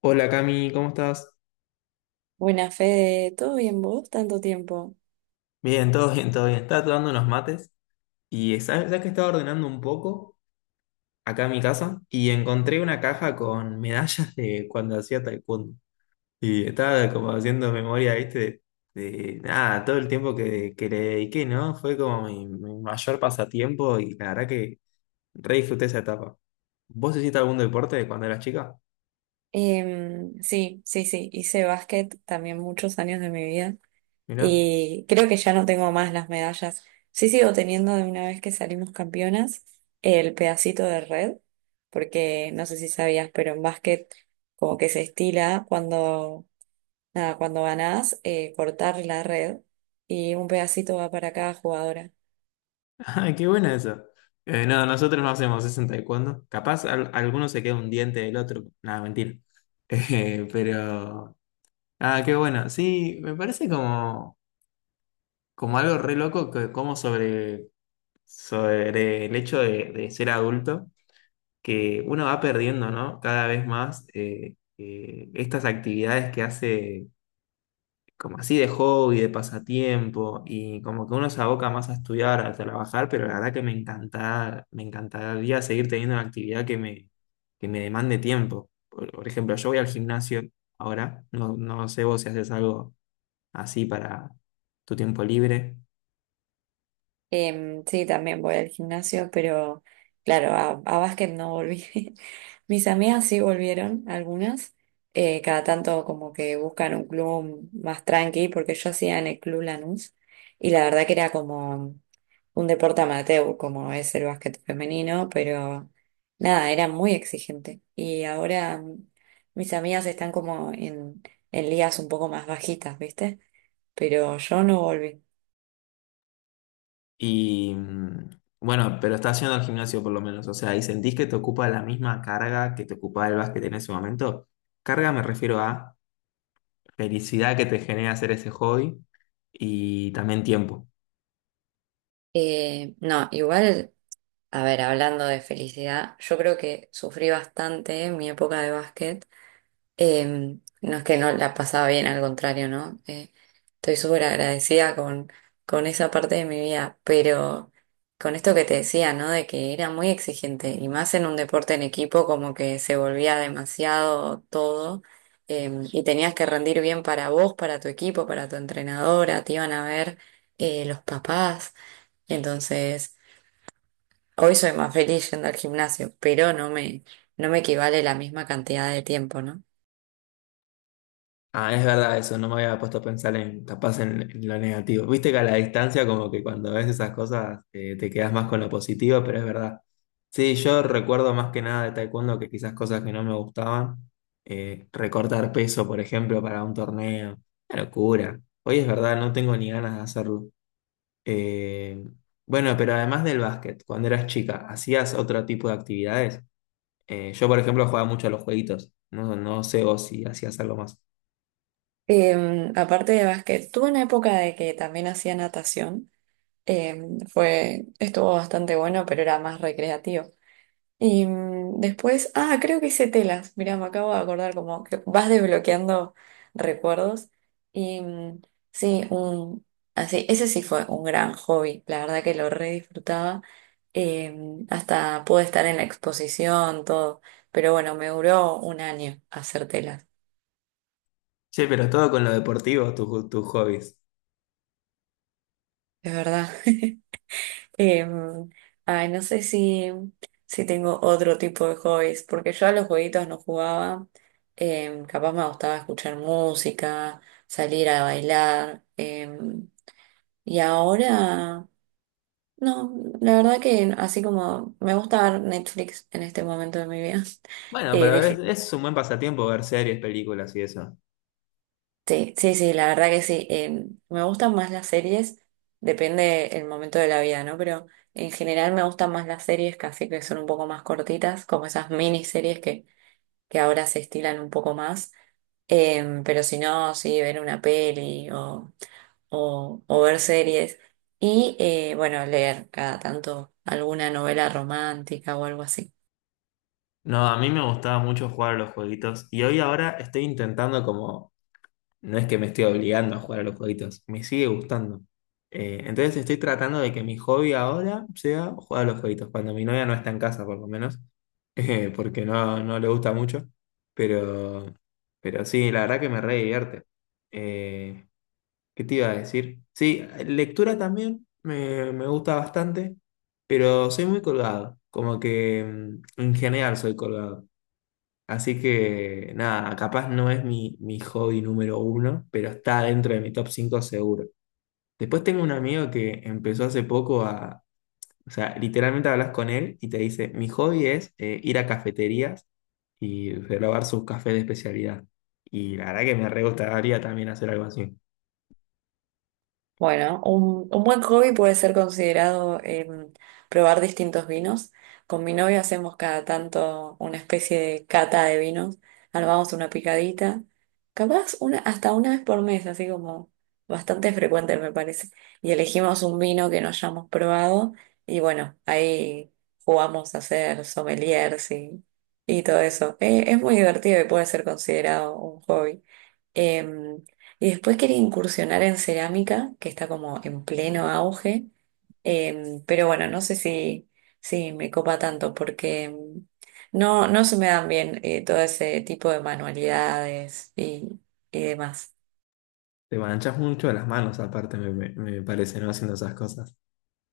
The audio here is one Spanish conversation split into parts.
Hola Cami, ¿cómo estás? Buena Fede, ¿todo bien vos? Tanto tiempo. Bien, todo bien, todo bien. Estaba tomando unos mates y sabes que estaba ordenando un poco acá en mi casa y encontré una caja con medallas de cuando hacía taekwondo. Y estaba como haciendo memoria, viste, de nada, todo el tiempo que le dediqué, ¿no? Fue como mi mayor pasatiempo y la verdad que re disfruté esa etapa. ¿Vos hiciste algún deporte cuando eras chica? Sí, sí, sí, hice básquet también muchos años de mi vida Mirá. y creo que ya no tengo más las medallas. Sí sigo teniendo de una vez que salimos campeonas el pedacito de red, porque no sé si sabías, pero en básquet como que se estila cuando, nada, cuando ganás cortar la red y un pedacito va para cada jugadora. Ah, qué buena esa. No, nosotros no hacemos eso en taekwondo. Capaz alguno se queda un diente del otro. Nada, mentira. Pero. Ah, qué bueno. Sí, me parece como, algo re loco que, como sobre el hecho de ser adulto, que uno va perdiendo, ¿no? Cada vez más estas actividades que hace. Como así de hobby, de pasatiempo, y como que uno se aboca más a estudiar, a trabajar, pero la verdad que me encanta, me encantaría seguir teniendo una actividad que me demande tiempo. Por ejemplo, yo voy al gimnasio ahora, no, no sé vos si haces algo así para tu tiempo libre, Sí, también voy al gimnasio, pero claro, a básquet no volví. Mis amigas sí volvieron, algunas. Cada tanto como que buscan un club más tranqui, porque yo hacía en el Club Lanús y la verdad que era como un deporte amateur, como es el básquet femenino, pero nada, era muy exigente. Y ahora mis amigas están como en ligas un poco más bajitas, ¿viste? Pero yo no volví. y bueno, pero estás yendo al gimnasio por lo menos, o sea, y sentís que te ocupa la misma carga que te ocupaba el básquet en ese momento. Carga me refiero a felicidad que te genera hacer ese hobby y también tiempo. No, igual. A ver, hablando de felicidad, yo creo que sufrí bastante en mi época de básquet. No es que no la pasaba bien, al contrario, ¿no? Estoy súper agradecida con esa parte de mi vida, pero con esto que te decía, ¿no? De que era muy exigente y más en un deporte en equipo, como que se volvía demasiado todo y tenías que rendir bien para vos, para tu equipo, para tu entrenadora, te iban a ver los papás. Entonces, hoy soy más feliz yendo al gimnasio, pero no me equivale la misma cantidad de tiempo, ¿no? Ah, es verdad eso, no me había puesto a pensar en capaz en lo negativo. Viste que a la distancia como que cuando ves esas cosas te quedas más con lo positivo, pero es verdad. Sí, yo recuerdo más que nada de taekwondo que quizás cosas que no me gustaban, recortar peso, por ejemplo, para un torneo, una locura. Hoy es verdad, no tengo ni ganas de hacerlo. Eh, bueno, pero además del básquet, cuando eras chica, ¿hacías otro tipo de actividades? Yo, por ejemplo, jugaba mucho a los jueguitos. No, no sé vos si hacías algo más. Aparte de básquet, tuve una época de que también hacía natación. Fue, estuvo bastante bueno, pero era más recreativo. Y después, ah, creo que hice telas. Mirá, me acabo de acordar como que vas desbloqueando recuerdos. Y sí, un, así, ese sí fue un gran hobby. La verdad que lo re disfrutaba. Eh, Hasta pude estar en la exposición, todo. Pero bueno, me duró un año hacer telas. Che, pero todo con lo deportivo, tus hobbies. Es verdad. Em, Ay, no sé si, si tengo otro tipo de hobbies, porque yo a los jueguitos no jugaba. Capaz me gustaba escuchar música, salir a bailar. Y ahora, no, la verdad que así como me gusta ver Netflix en este momento de mi vida, Bueno, pero eh, es un buen pasatiempo ver series, películas y eso. sí, sí, sí, la verdad que sí. Me gustan más las series, depende el momento de la vida, ¿no? Pero en general me gustan más las series casi que son un poco más cortitas, como esas miniseries que ahora se estilan un poco más. Pero si no, sí, ver una peli o ver series. Y bueno, leer cada tanto alguna novela romántica o algo así. No, a mí me gustaba mucho jugar a los jueguitos y hoy ahora estoy intentando como. No es que me estoy obligando a jugar a los jueguitos, me sigue gustando. Entonces estoy tratando de que mi hobby ahora sea jugar a los jueguitos, cuando mi novia no está en casa por lo menos, porque no, no le gusta mucho, pero, pero sí, la verdad que me re divierte. Eh, ¿Qué te iba a decir? Sí, lectura también me gusta bastante, pero soy muy colgado, como que en general soy colgado. Así que nada, capaz no es mi, mi hobby número uno, pero está dentro de mi top 5 seguro. Después tengo un amigo que empezó hace poco o sea, literalmente hablas con él y te dice, mi hobby es ir a cafeterías y probar sus cafés de especialidad. Y la verdad que me re gustaría también hacer algo así. Bueno, un buen hobby puede ser considerado probar distintos vinos. Con mi novio hacemos cada tanto una especie de cata de vinos, armamos una picadita, capaz una, hasta una vez por mes, así como bastante frecuente me parece. Y elegimos un vino que no hayamos probado y bueno, ahí jugamos a ser sommeliers y todo eso. Es muy divertido y puede ser considerado un hobby. Em, y después quería incursionar en cerámica, que está como en pleno auge, pero bueno, no sé si, si me copa tanto porque no, no se me dan bien todo ese tipo de manualidades y demás. Te manchas mucho las manos aparte, me parece, ¿no? Haciendo esas cosas.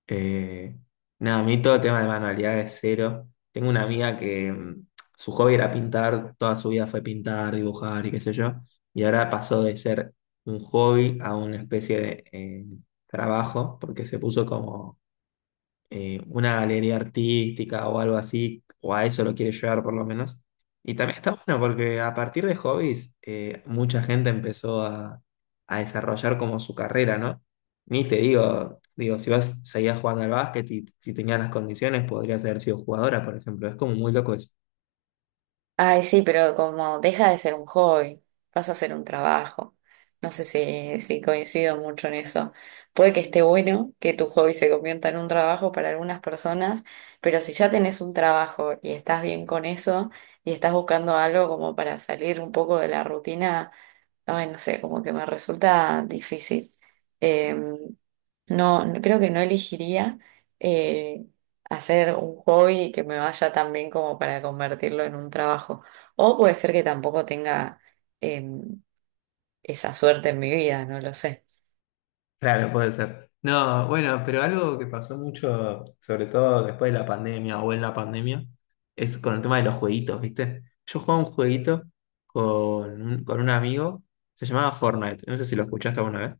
Eh, Nada, a mí todo tema de manualidades cero. Tengo una amiga que su hobby era pintar, toda su vida fue pintar, dibujar y qué sé yo, y ahora pasó de ser un hobby a una especie de trabajo, porque se puso como una galería artística o algo así, o a eso lo quiere llevar por lo menos. Y también está bueno porque a partir de hobbies, mucha gente empezó a desarrollar como su carrera, ¿no? Ni te digo, si vas, seguías jugando al básquet y si tenías las condiciones, podrías haber sido jugadora, por ejemplo. Es como muy loco eso. Ay, sí, pero como deja de ser un hobby, pasa a ser un trabajo. No sé si, si coincido mucho en eso. Puede que esté bueno que tu hobby se convierta en un trabajo para algunas personas, pero si ya tenés un trabajo y estás bien con eso y estás buscando algo como para salir un poco de la rutina, ay, no sé, como que me resulta difícil. Em, Creo que no elegiría eh, hacer un hobby que me vaya tan bien como para convertirlo en un trabajo. O puede ser que tampoco tenga em, esa suerte en mi vida, no lo sé. Claro, puede ser. No, bueno, pero algo que pasó mucho, sobre todo después de la pandemia o en la pandemia, es con el tema de los jueguitos, ¿viste? Yo jugaba un jueguito con un amigo, se llamaba Fortnite, no sé si lo escuchaste alguna.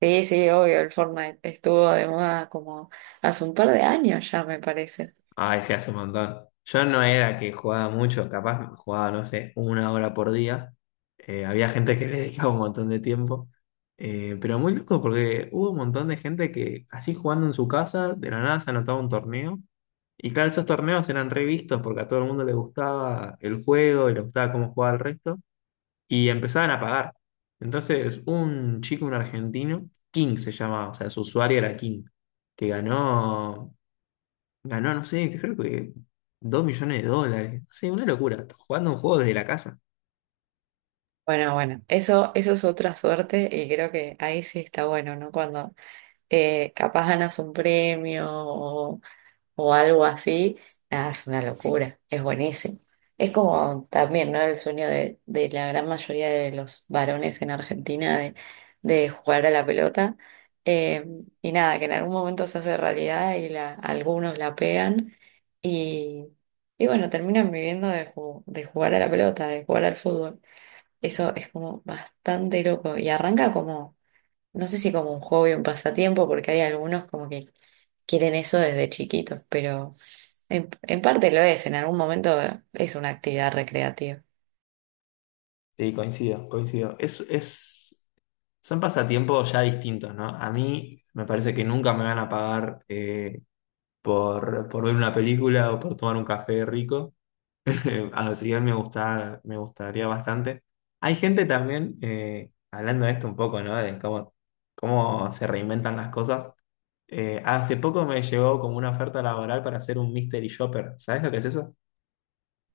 Sí, sí, obvio, el Fortnite estuvo de moda como hace un par de años ya, me parece. Ay, se hace un montón. Yo no era que jugaba mucho, capaz jugaba, no sé, 1 hora por día. Había gente que le dedicaba un montón de tiempo. Pero muy loco porque hubo un montón de gente que así jugando en su casa, de la nada se anotaba un torneo. Y claro, esos torneos eran revistos porque a todo el mundo le gustaba el juego y le gustaba cómo jugaba el resto. Y empezaban a pagar. Entonces, un chico, un argentino, King se llamaba, o sea, su usuario era King, que ganó. Ganó, no sé, creo que 2 millones de dólares. No sé, una locura. Jugando un juego desde la casa. Bueno, bueno, eso es otra suerte y creo que ahí sí está bueno, ¿no? Cuando capaz ganas un premio o algo así, nada, es una locura, es buenísimo. Es como también, ¿no? El sueño de la gran mayoría de los varones en Argentina de jugar a la pelota. Eh, y nada, que en algún momento se hace realidad y la, algunos la pegan y, y bueno, terminan viviendo de, de jugar a la pelota, de jugar al fútbol. Eso es como bastante loco y arranca como no sé si como un hobby o un pasatiempo, porque hay algunos como que quieren eso desde chiquitos, pero en parte lo es, en algún momento es una actividad recreativa. Sí, coincido, coincido. Es, son pasatiempos ya distintos, ¿no? A mí me parece que nunca me van a pagar por ver una película o por tomar un café rico. Así que me gusta, me gustaría bastante. Hay gente también, hablando de esto un poco, ¿no? De cómo se reinventan las cosas. Hace poco me llegó como una oferta laboral para hacer un mystery shopper. ¿Sabes lo que es eso?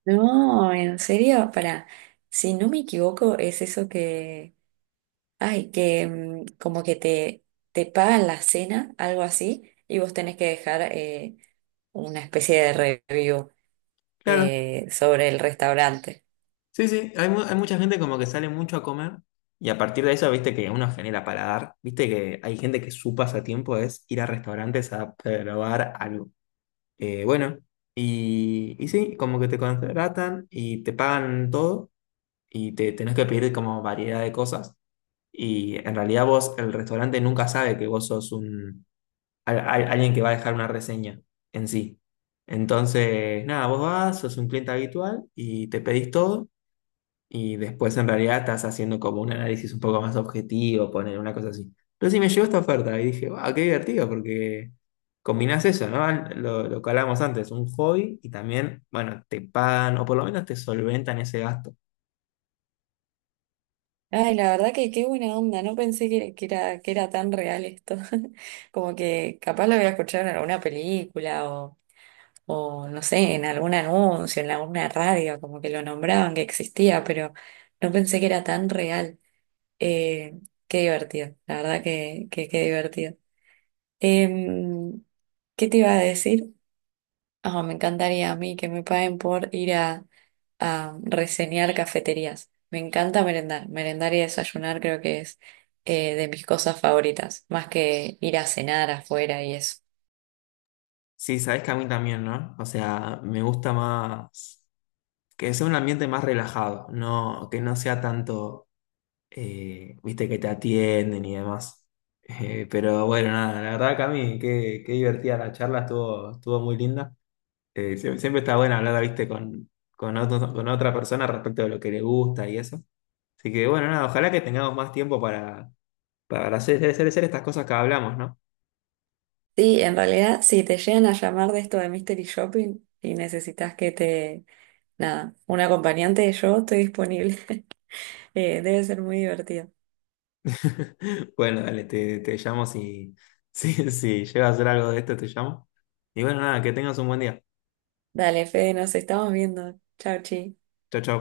No, en serio, para, si no me equivoco, es eso que, ay, que como que te pagan la cena, algo así, y vos tenés que dejar una especie de review Claro. Sobre el restaurante. Sí, sí. Hay mucha gente como que sale mucho a comer y a partir de eso, viste que uno genera paladar. Viste que hay gente que su pasatiempo es ir a restaurantes a probar algo. Bueno, y sí, como que te contratan y te pagan todo y te tenés que pedir como variedad de cosas. Y en realidad vos, el restaurante nunca sabe que vos sos alguien que va a dejar una reseña en sí. Entonces, nada, vos vas, sos un cliente habitual y te pedís todo y después en realidad estás haciendo como un análisis un poco más objetivo, poner una cosa así. Entonces sí me llegó esta oferta y dije, wow, qué divertido porque combinás eso, ¿no? Lo que hablábamos antes, un hobby y también, bueno, te pagan o por lo menos te solventan ese gasto. Ay, la verdad que qué buena onda, no pensé que era tan real esto. Como que capaz lo había escuchado en alguna película o no sé, en algún anuncio, en alguna radio, como que lo nombraban que existía, pero no pensé que era tan real. Eh, Qué divertido, la verdad que qué divertido. Em, ¿Qué te iba a decir? Ah, me encantaría a mí que me paguen por ir a reseñar cafeterías. Me encanta merendar. Merendar y desayunar creo que es de mis cosas favoritas, más que ir a cenar afuera y eso. Sí, sabes que a mí también, ¿no? O sea, me gusta más que sea un ambiente más relajado, no, que no sea tanto, viste, que te atienden y demás. Pero bueno, nada, la verdad, Cami, qué divertida la charla, estuvo muy linda. Siempre está bueno hablar, viste, con, con otra persona respecto de lo que le gusta y eso. Así que bueno, nada, ojalá que tengamos más tiempo para, para hacer estas cosas que hablamos, ¿no? Sí, en realidad, si te llegan a llamar de esto de Mystery Shopping y necesitas nada, un acompañante, yo estoy disponible. Debe ser muy divertido. Bueno, dale, te llamo si, si llega a hacer algo de esto, te llamo. Y bueno, nada, que tengas un buen día. Dale, Fede, nos estamos viendo. Chau, chi. Chao, chao.